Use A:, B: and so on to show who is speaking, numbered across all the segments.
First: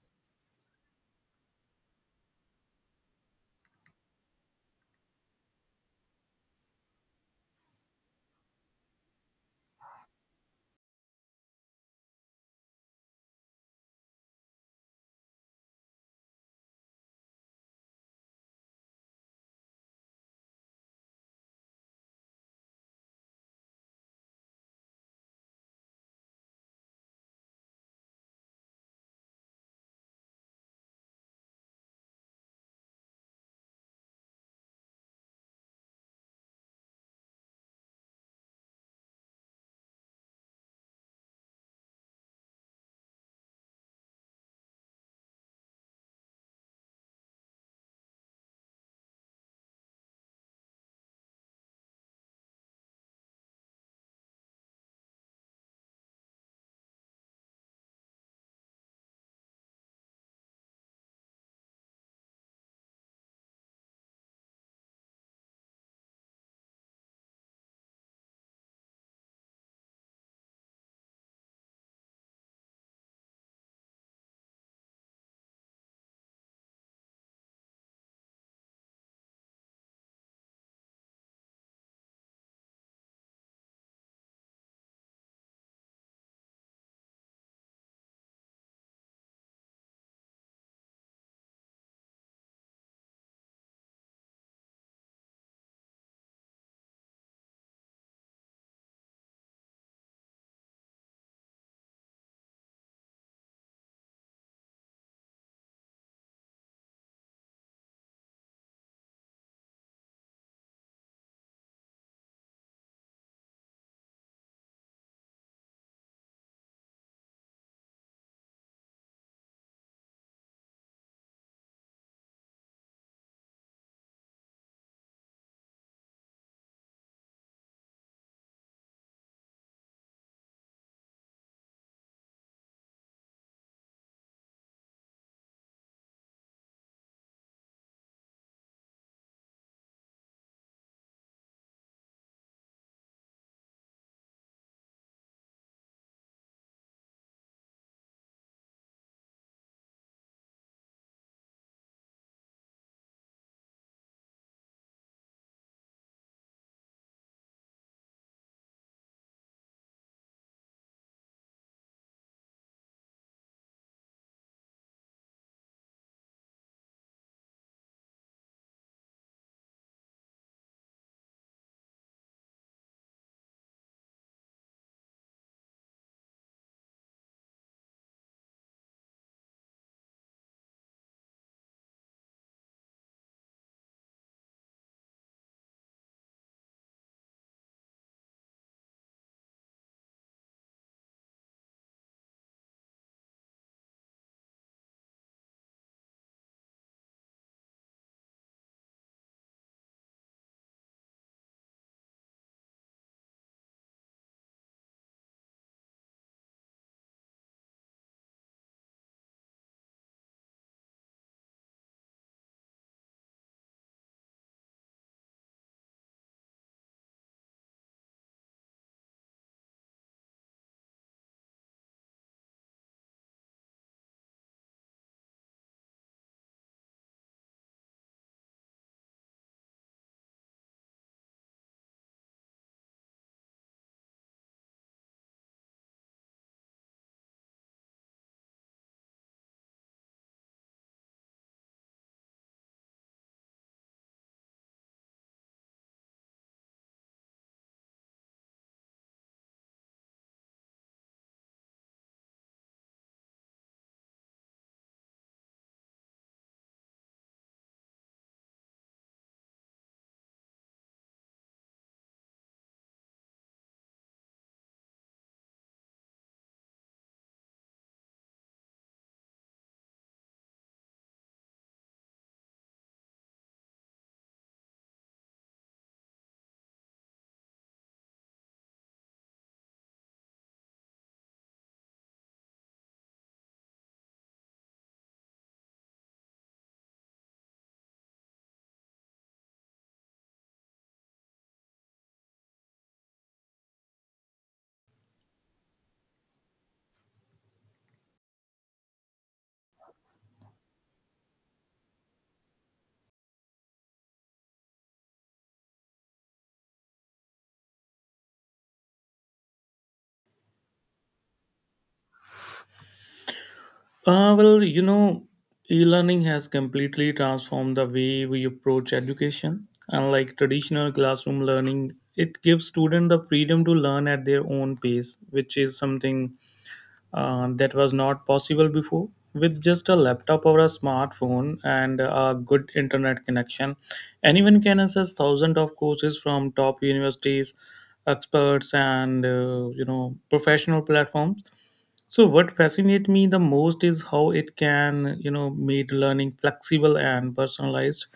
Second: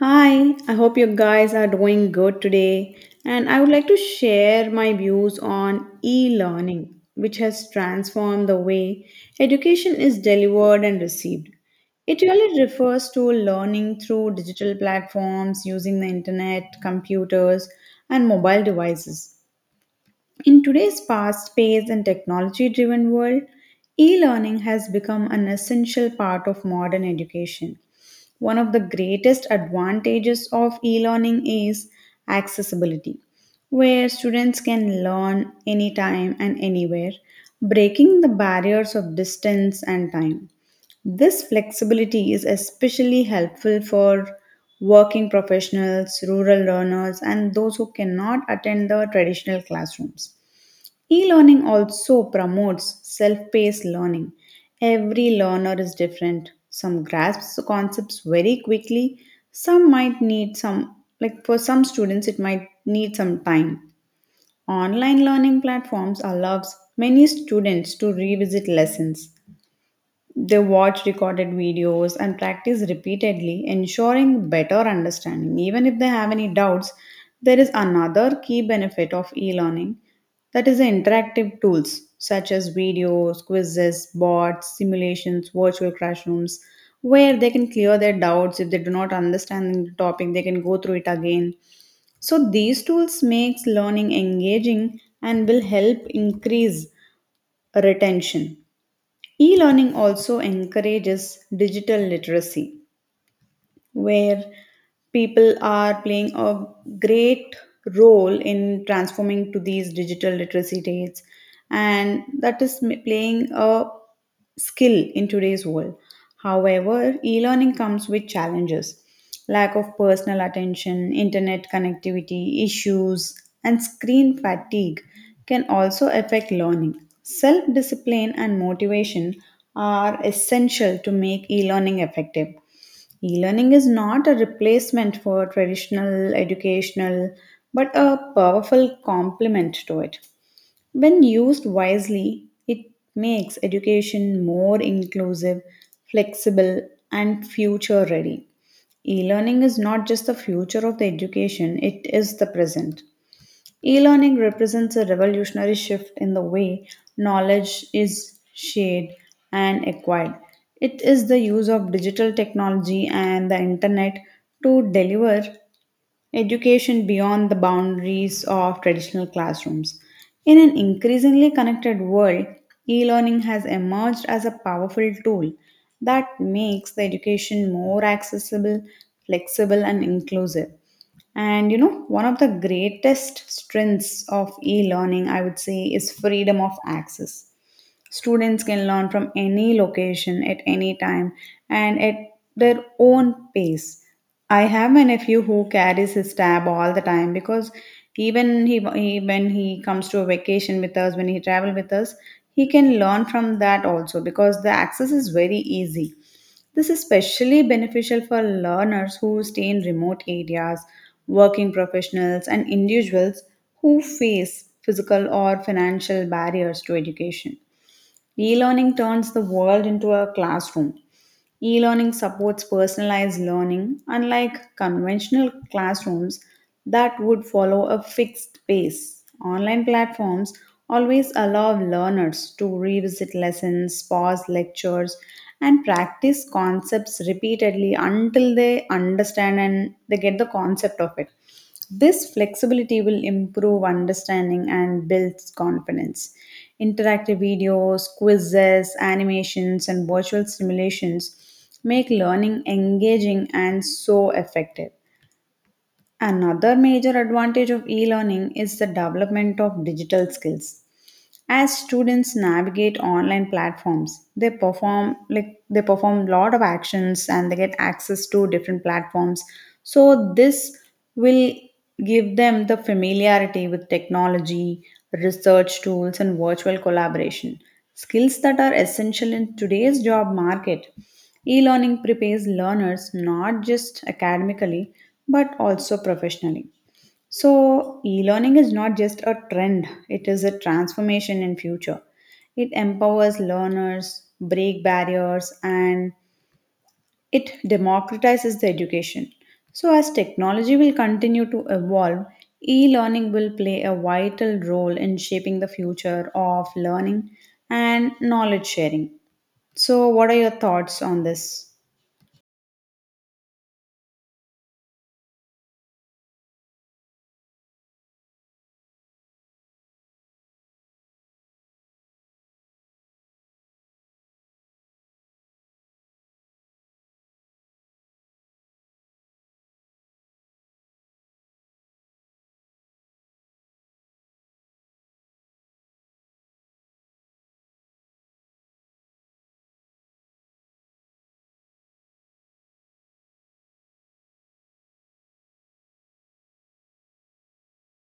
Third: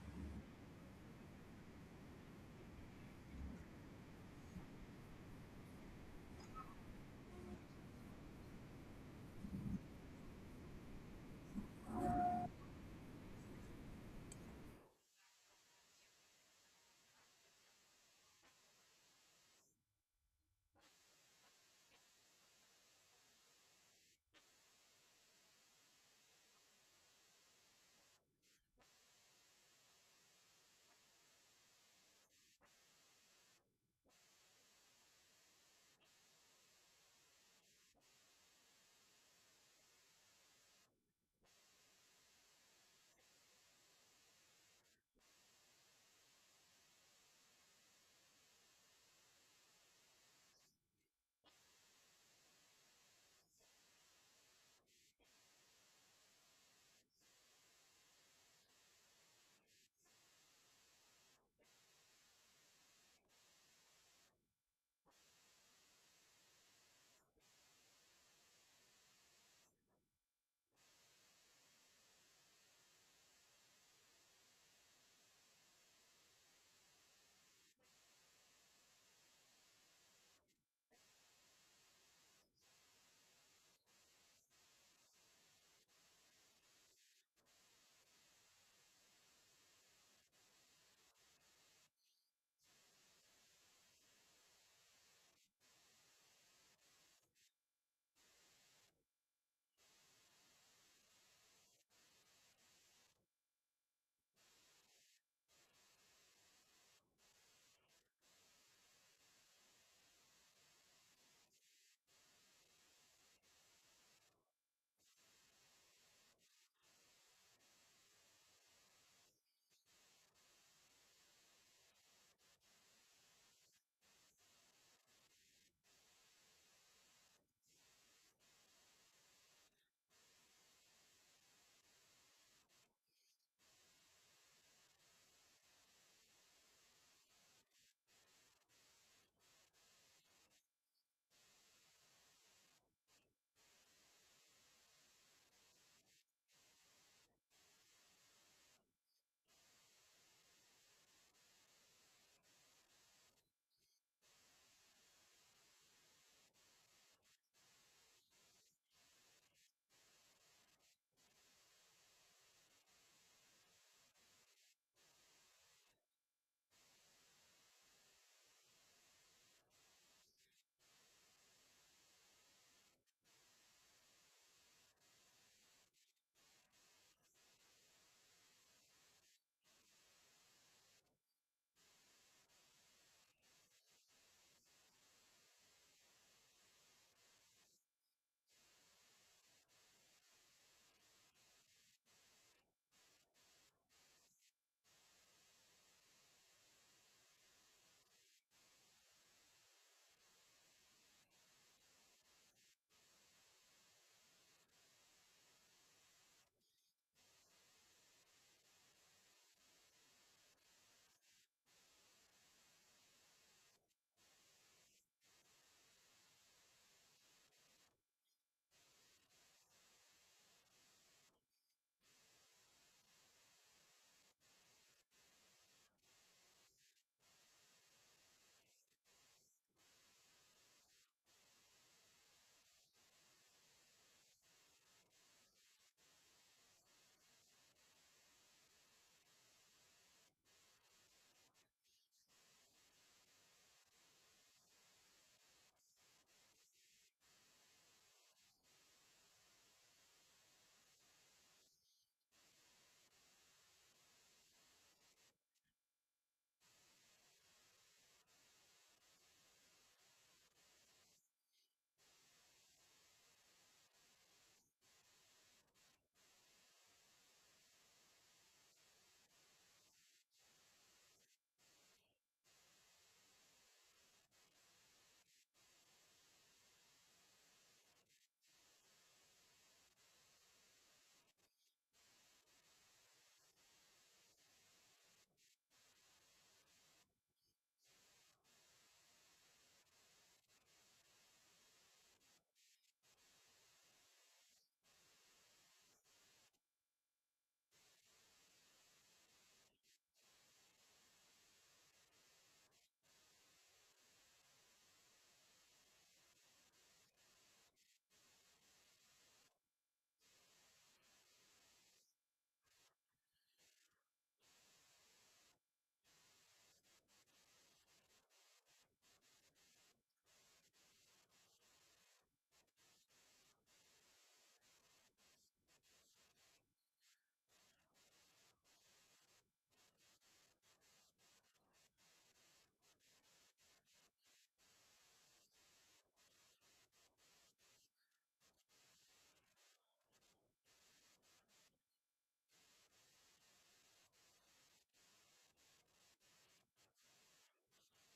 A: Hi, I hope you guys are doing good today. And I would like to share my views on e learning, which has transformed the way education is delivered and received. It really refers to learning through digital platforms using the internet, computers, and mobile devices. In today's fast paced and technology driven world, e learning has become an essential part of modern education. One of the greatest advantages of e learning is accessibility, where students can learn anytime and anywhere, breaking the barriers of distance and time. This flexibility is especially helpful for working professionals, rural learners, and those who cannot attend the traditional classrooms. E learning also promotes self paced learning. Every learner is different. Some grasps the concepts very quickly, some might need some, like for some students, it might need some time. Online learning platforms allows many students to revisit lessons they watch recorded videos and practice repeatedly, ensuring better understanding. Even if they have any doubts, there is another key benefit of e learning that is the interactive tools such as videos, quizzes, bots, simulations, virtual classrooms, where they can clear their doubts if they do not understand the topic, they can go through it again. So these tools makes learning engaging and will help increase retention. E learning also encourages digital literacy where people are playing a great role in transforming to these digital literacy days, and that is playing a skill in today's world. However, e-learning comes with challenges. Lack of personal attention, internet connectivity issues, and screen fatigue can also affect learning. Self-discipline and motivation are essential to make e-learning effective. E-learning is not a replacement for traditional educational, but a powerful complement to it. When used wisely, it makes education more inclusive, flexible, and future ready. E learning is not just the future of the education, it is the present. E learning represents a revolutionary shift in the way knowledge is shared and acquired. It is the use of digital technology and the internet to deliver education beyond the boundaries of traditional classrooms. In an increasingly connected world, e learning has emerged as a powerful tool that makes the education more accessible, flexible, and inclusive. And you know, one of the greatest strengths of e learning, I would say, is freedom of access. Students can learn from any location at any time and at their own pace. I have a nephew who carries his tab all the time because even he, when he comes to a vacation with us, when he travel with us, he can learn from that also because the access is very easy. This is especially beneficial for learners who stay in remote areas, working professionals, and individuals who face physical or financial barriers to education. E learning turns the world into a classroom. E learning supports personalized learning, unlike conventional classrooms that would follow a fixed pace. Online platforms always allow learners to revisit lessons, pause lectures, and practice concepts repeatedly until they understand and they get the concept of it. This flexibility will improve understanding and builds confidence. Interactive videos, quizzes, animations, and virtual simulations make learning engaging and so effective. Another major advantage of e learning is the development of digital skills. As students navigate online platforms, they perform like they perform a lot of actions and they get access to different platforms, so this will give them the familiarity with technology, research tools, and virtual collaboration skills that are essential in today's job market. E-learning prepares learners not just academically, but also professionally. So, e-learning is not just a trend, it is a transformation in future. It empowers learners, break barriers, and it democratizes the education. So, as technology will continue to evolve, e-learning will play a vital role in shaping the future of learning and knowledge sharing. So, what are your thoughts on this?
B: Uh, well, you know, E learning has completely transformed the way we approach education. Unlike traditional classroom learning, it gives students the freedom to learn at their own pace, which is something that was not possible before. With just a laptop or a smartphone and a good internet connection, anyone can access thousands of courses from top universities, experts, and professional platforms. So what fascinates me the most is how it can, make learning flexible and personalized.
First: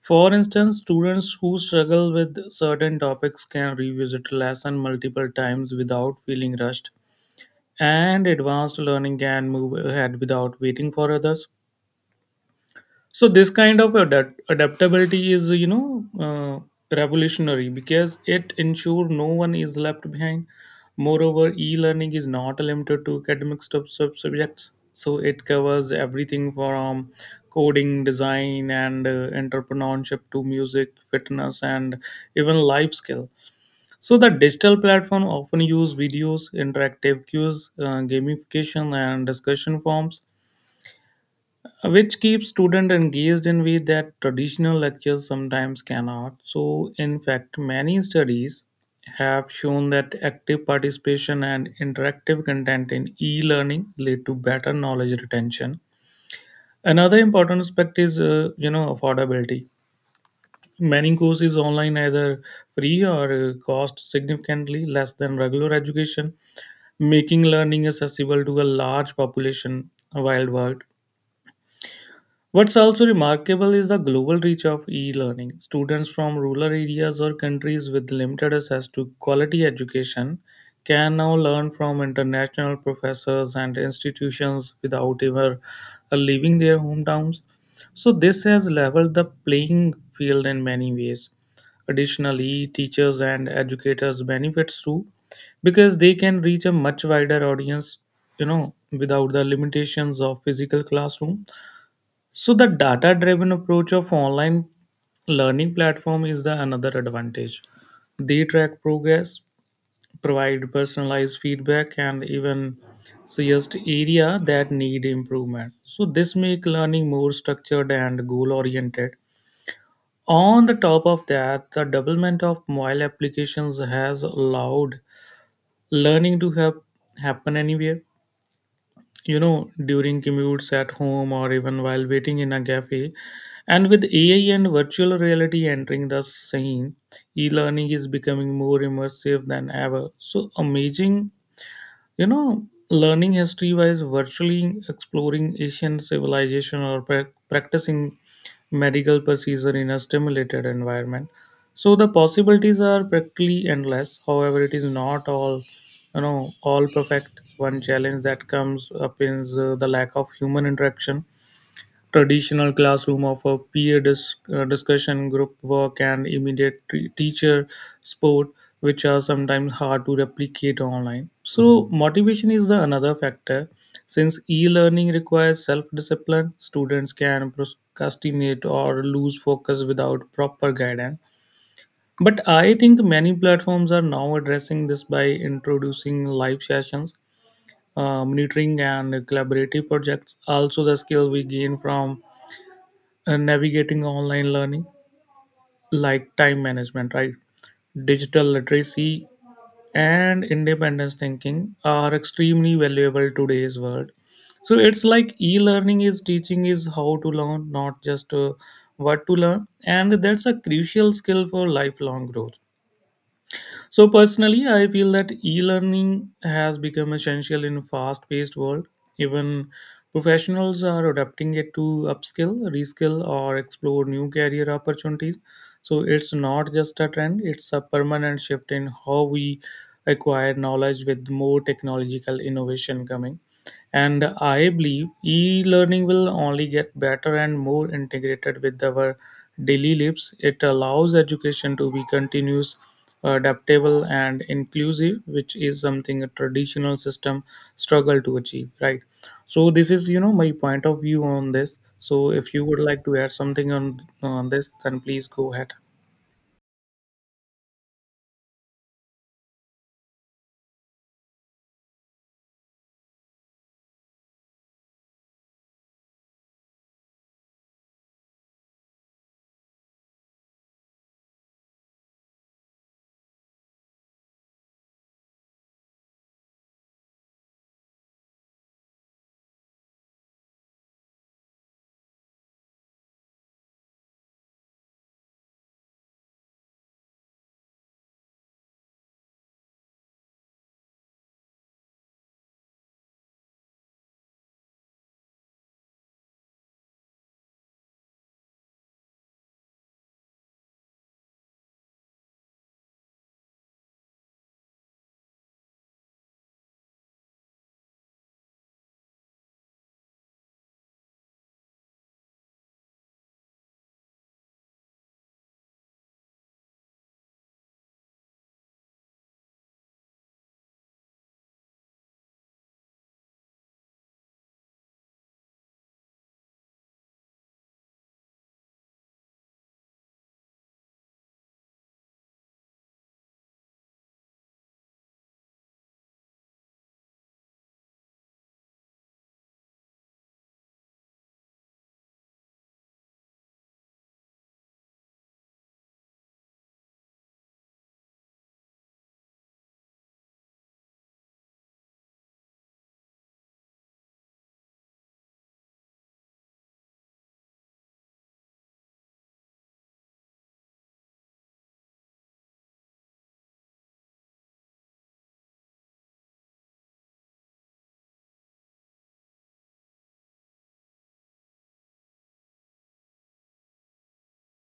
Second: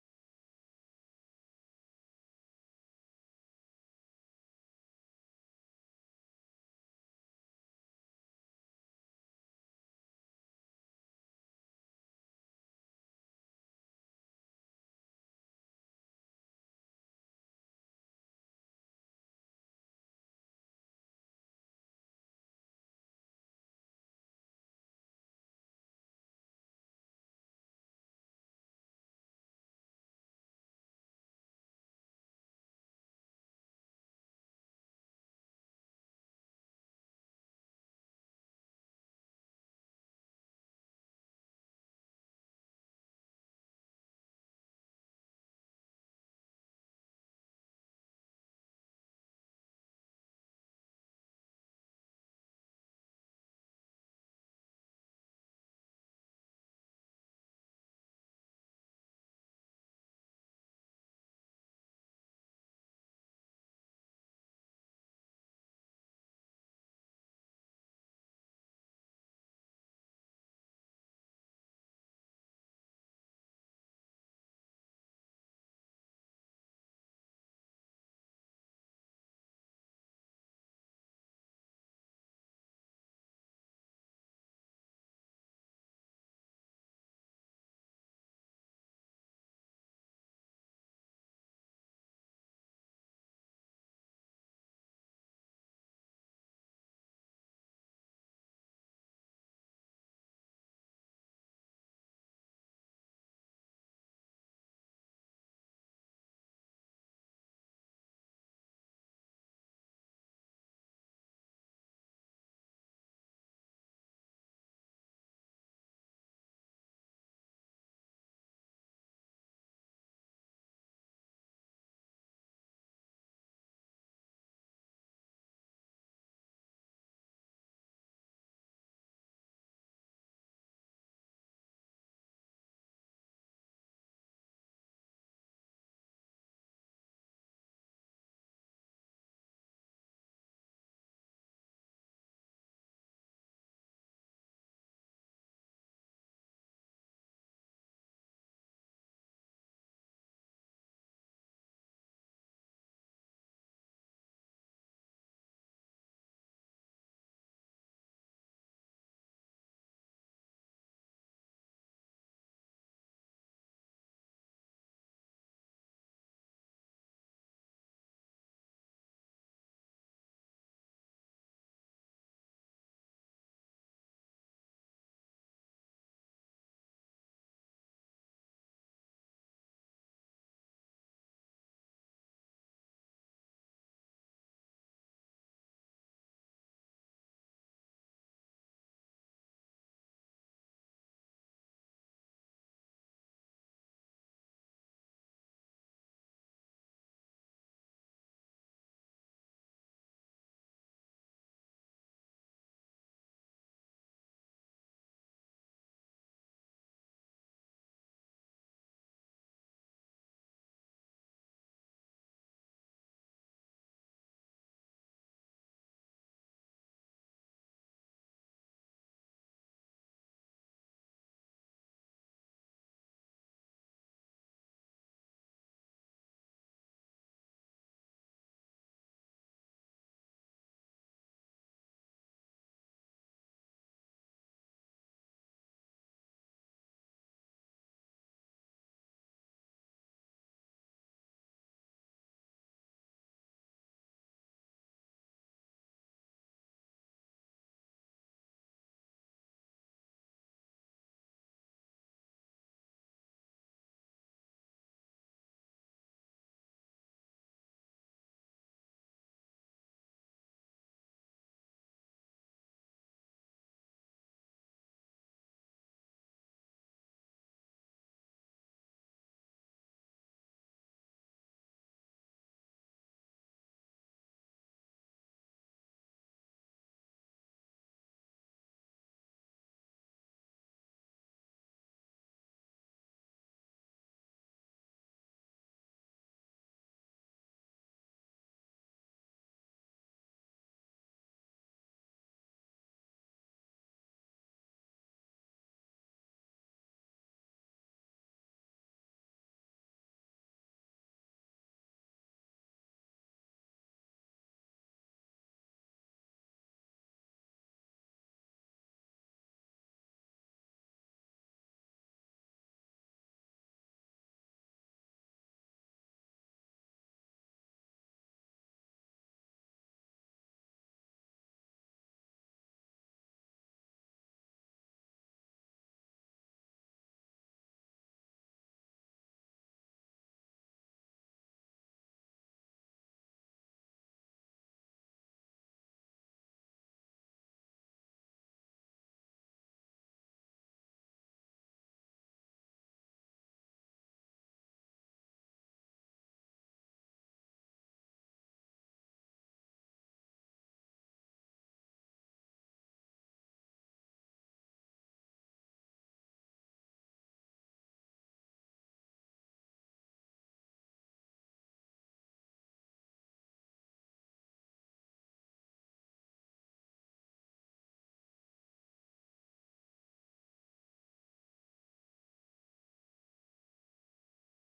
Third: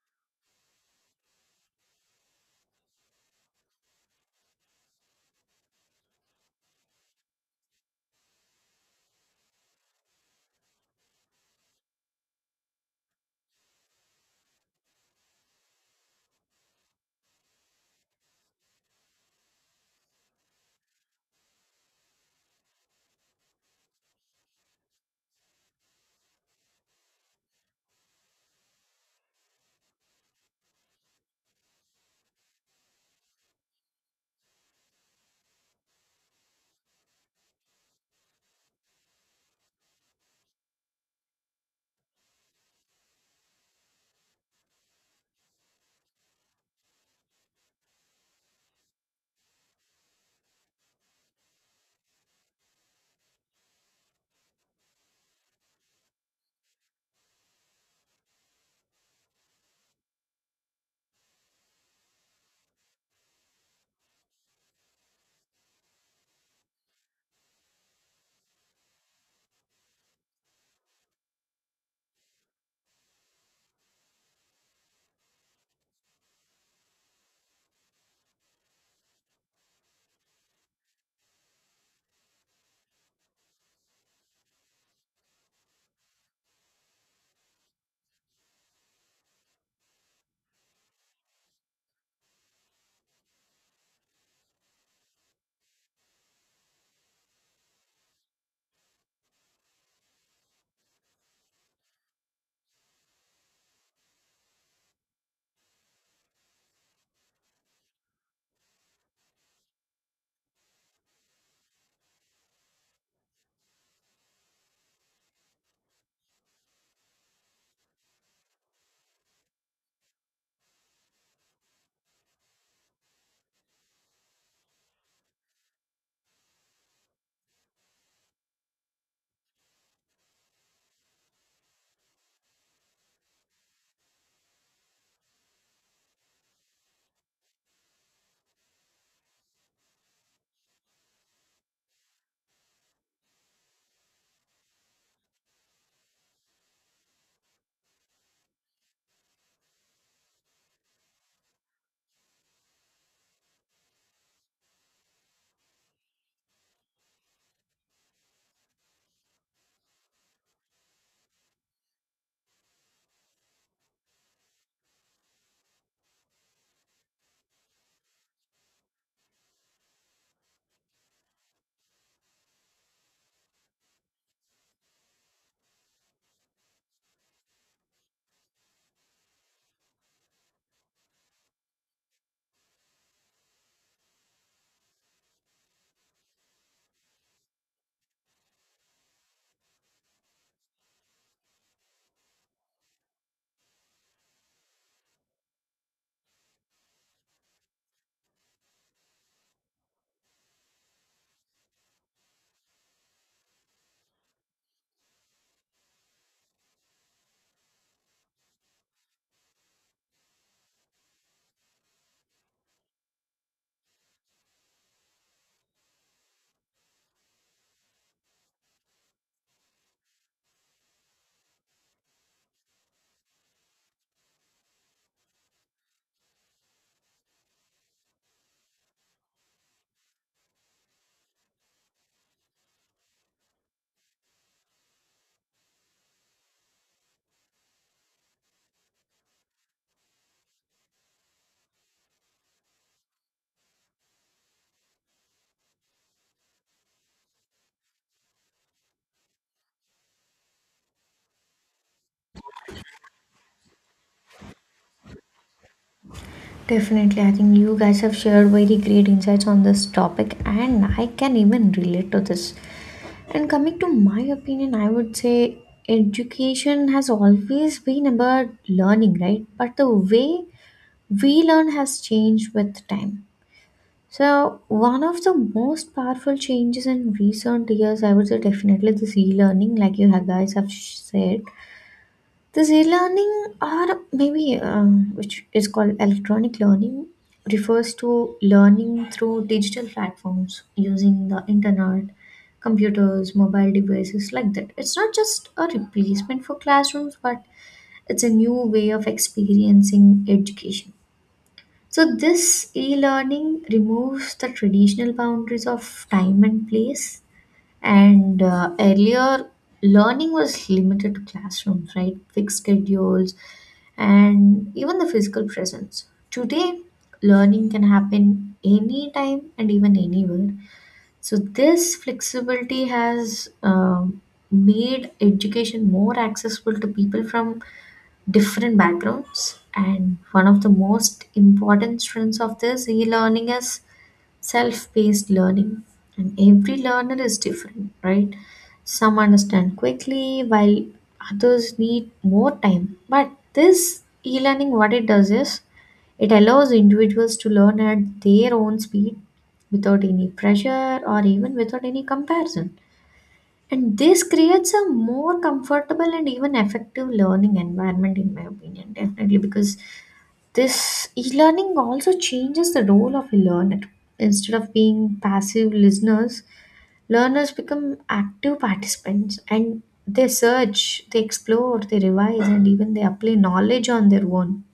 B: For instance, students who struggle with certain topics can revisit lesson multiple times without feeling rushed, and advanced learning can move ahead without waiting for others. So this kind of adaptability is, revolutionary because it ensures no one is left behind. Moreover, e-learning is not limited to academic subjects, so it covers everything from coding, design, and entrepreneurship to music, fitness, and even life skill. So the digital platform often use videos, interactive cues, gamification, and discussion forms, which keeps student engaged in way that traditional lectures sometimes cannot. So in fact, many studies have shown that active participation and interactive content in e-learning lead to better knowledge retention. Another important aspect is affordability. Many courses online either free or cost significantly less than regular education, making learning accessible to a large population worldwide. What's also remarkable is the global reach of e learning. Students from rural areas or countries with limited access to quality education can now learn from international professors and institutions without ever leaving their hometowns. So, this has leveled the playing field in many ways. Additionally, teachers and educators benefits too because they can reach a much wider audience, you know, without the limitations of physical classroom. So the data driven approach of online learning platform is the another advantage. They track progress, provide personalized feedback, and even suggest area that need improvement. So this make learning more structured and goal oriented. On the top of that, the development of mobile applications has allowed learning to have happen anywhere, during commutes, at home, or even while waiting in a cafe. And with AI and virtual reality entering the scene, e-learning is becoming more immersive than ever. So amazing, you know learning history wise virtually, exploring asian civilization, or practicing medical procedure in a stimulated environment. So the possibilities are practically endless. However, it is not all, all perfect. One challenge that comes up is the lack of human interaction. Traditional classrooms offer peer discussion, group work, and immediate teacher support, which are sometimes hard to replicate online. So, motivation is the another factor. Since e-learning requires self-discipline, students can procrastinate or lose focus without proper guidance. But I think many platforms are now addressing this by introducing live sessions, monitoring, and collaborative projects. Also, the skill we gain from and navigating online learning like time management, right, digital literacy, and independence thinking are extremely valuable today's world. So it's like e-learning is teaching is how to learn, not just what to learn, and that's a crucial skill for lifelong growth. So personally, I feel that e-learning has become essential in a fast-paced world. Even professionals are adapting it to upskill, reskill, or explore new career opportunities. So it's not just a trend; it's a permanent shift in how we acquire knowledge, with more technological innovation coming. And I believe e learning will only get better and more integrated with our daily lives. It allows education to be continuous, adaptable, and inclusive, which is something a traditional system struggle to achieve, right? So, this is, my point of view on this. So, if you would like to add something on, this, then please go ahead.
C: Definitely, I think you guys have shared very great insights on this topic, and I can even relate to this. And coming to my opinion, I would say education has always been about learning, right? But the way we learn has changed with time. So, one of the most powerful changes in recent years, I would say, definitely this e learning, like you have guys have said this e-learning or maybe which is called electronic learning, refers to learning through digital platforms using the internet, computers, mobile devices like that. It's not just a replacement for classrooms, but it's a new way of experiencing education. So this e-learning removes the traditional boundaries of time and place, and earlier, learning was limited to classrooms, right? Fixed schedules, and even the physical presence. Today, learning can happen anytime and even anywhere. So, this flexibility has made education more accessible to people from different backgrounds. And one of the most important strengths of this e learning is self-paced learning, and every learner is different, right? Some understand quickly while others need more time, but this e-learning, what it does is it allows individuals to learn at their own speed without any pressure or even without any comparison. And this creates a more comfortable and even effective learning environment, in my opinion, definitely, because this e-learning also changes the role of a learner. Instead of being passive listeners, learners become active participants, and they search, they explore, they revise, and even they apply knowledge on their own.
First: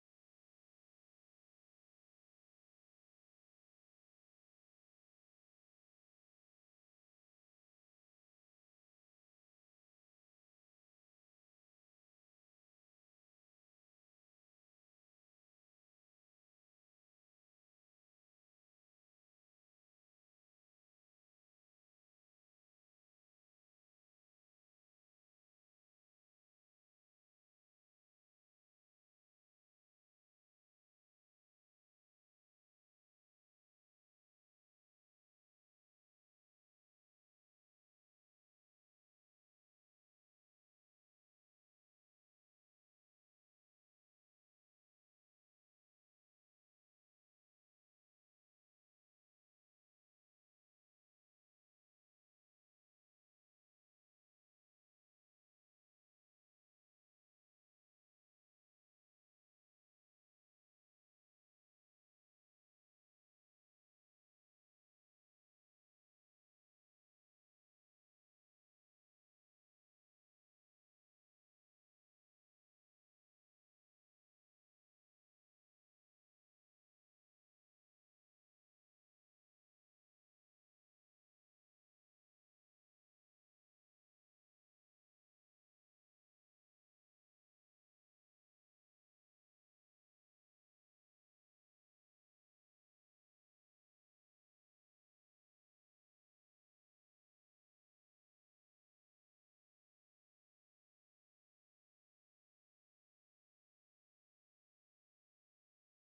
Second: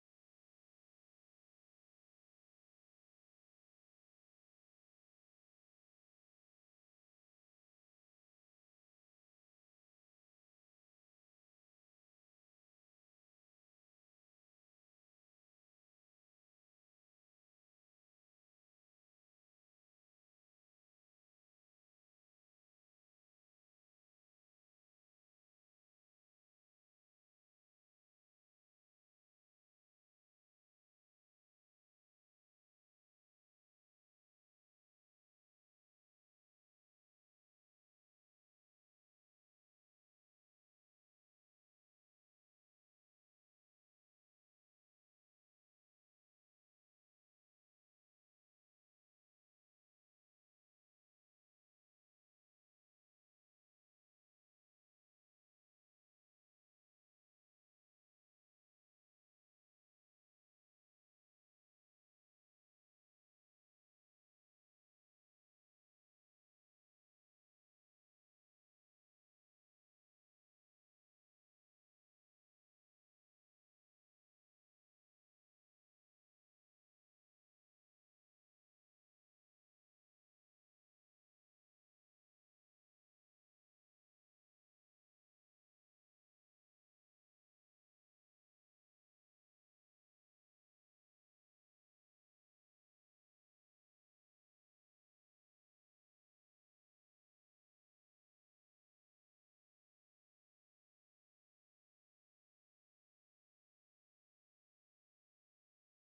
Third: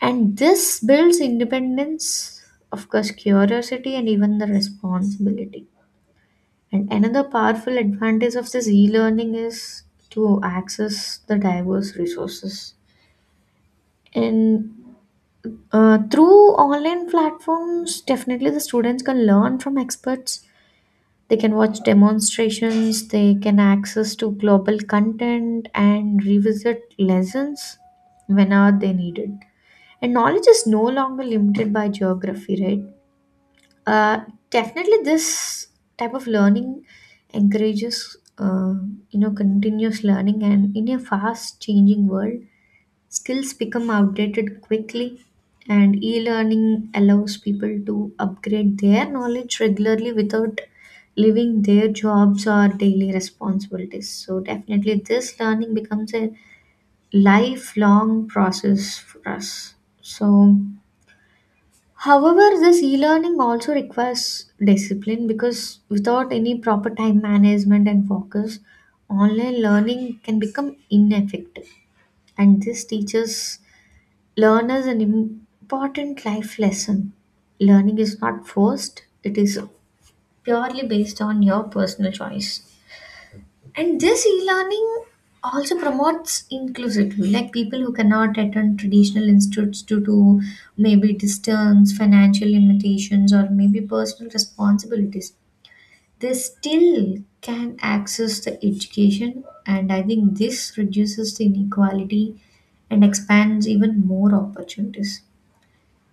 C: And this builds independence, of course, curiosity, and even the responsibility. And another powerful advantage of this e learning is to access the diverse resources. In Through online platforms, definitely the students can learn from experts. They can watch demonstrations, they can access to global content and revisit lessons whenever they need it. And knowledge is no longer limited by geography, right? Uh, Definitely this type of learning encourages continuous learning, and in a fast changing world, skills become outdated quickly, and e learning allows people to upgrade their knowledge regularly without leaving their jobs or daily responsibilities. So, definitely, this learning becomes a lifelong process for us. So, However, this e learning also requires discipline, because without any proper time management and focus, online learning can become ineffective. And this teaches learn is an important life lesson. Learning is not forced, it is purely based on your personal choice. And this e learning also promotes inclusivity, like people who cannot attend traditional institutes due to maybe distance, financial limitations, or maybe personal responsibilities. They still can access the education, and I think this reduces the inequality and expands even more opportunities.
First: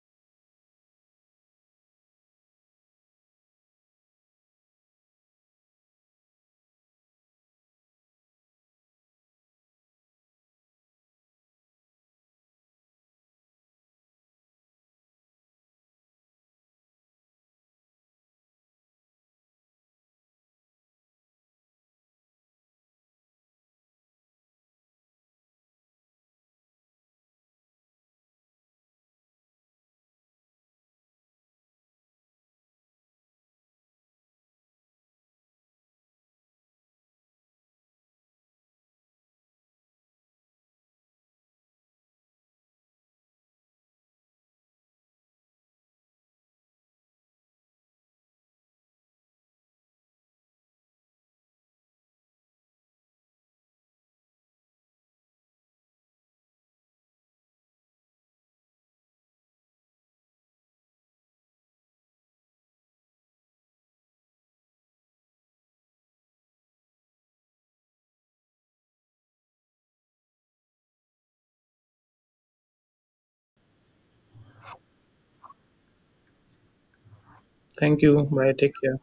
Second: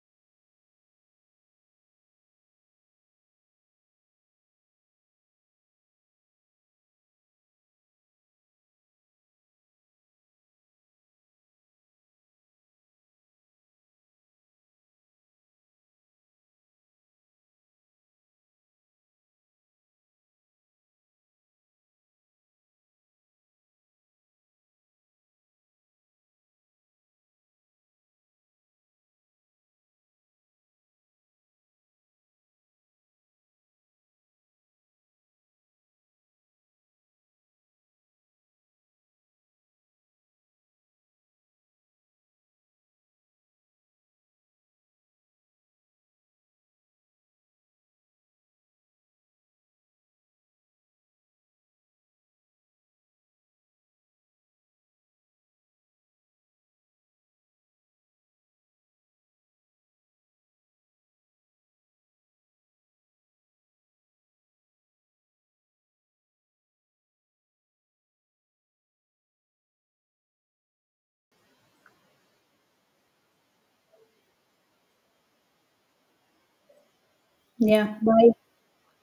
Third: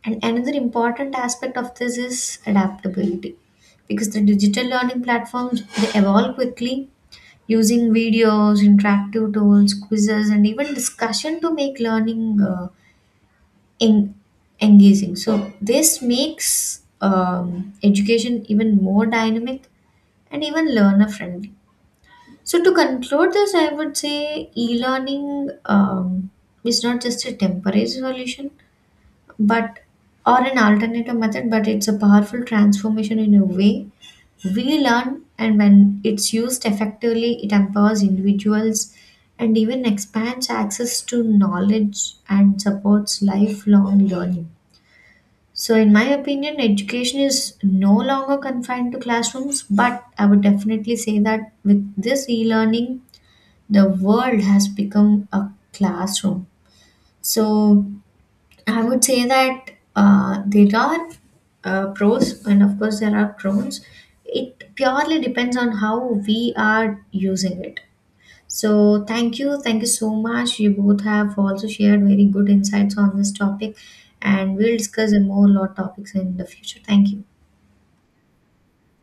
C: And another important aspect of this is adaptability, because the digital learning platforms, they evolve quickly using videos, interactive tools, quizzes and even discussion to make learning en- engaging. So this makes education even more dynamic and even learner friendly. So to conclude this, I would say e-learning is not just a temporary solution but or an alternative method, but it's a powerful transformation in a way we learn, and when it's used effectively it empowers individuals and even expands access to knowledge and supports lifelong learning. So in my opinion, education is no longer confined to classrooms, but I would definitely say that with this e-learning, the world has become a classroom. So I would say that there are pros and of course there are cons. It purely depends on how we are using it. So thank you so much. You both have also shared very good insights on this topic, and we'll discuss more lot topics in the future. Thank you.
A: Yeah,
B: Thank you.
A: bye.
B: Bye. Take care.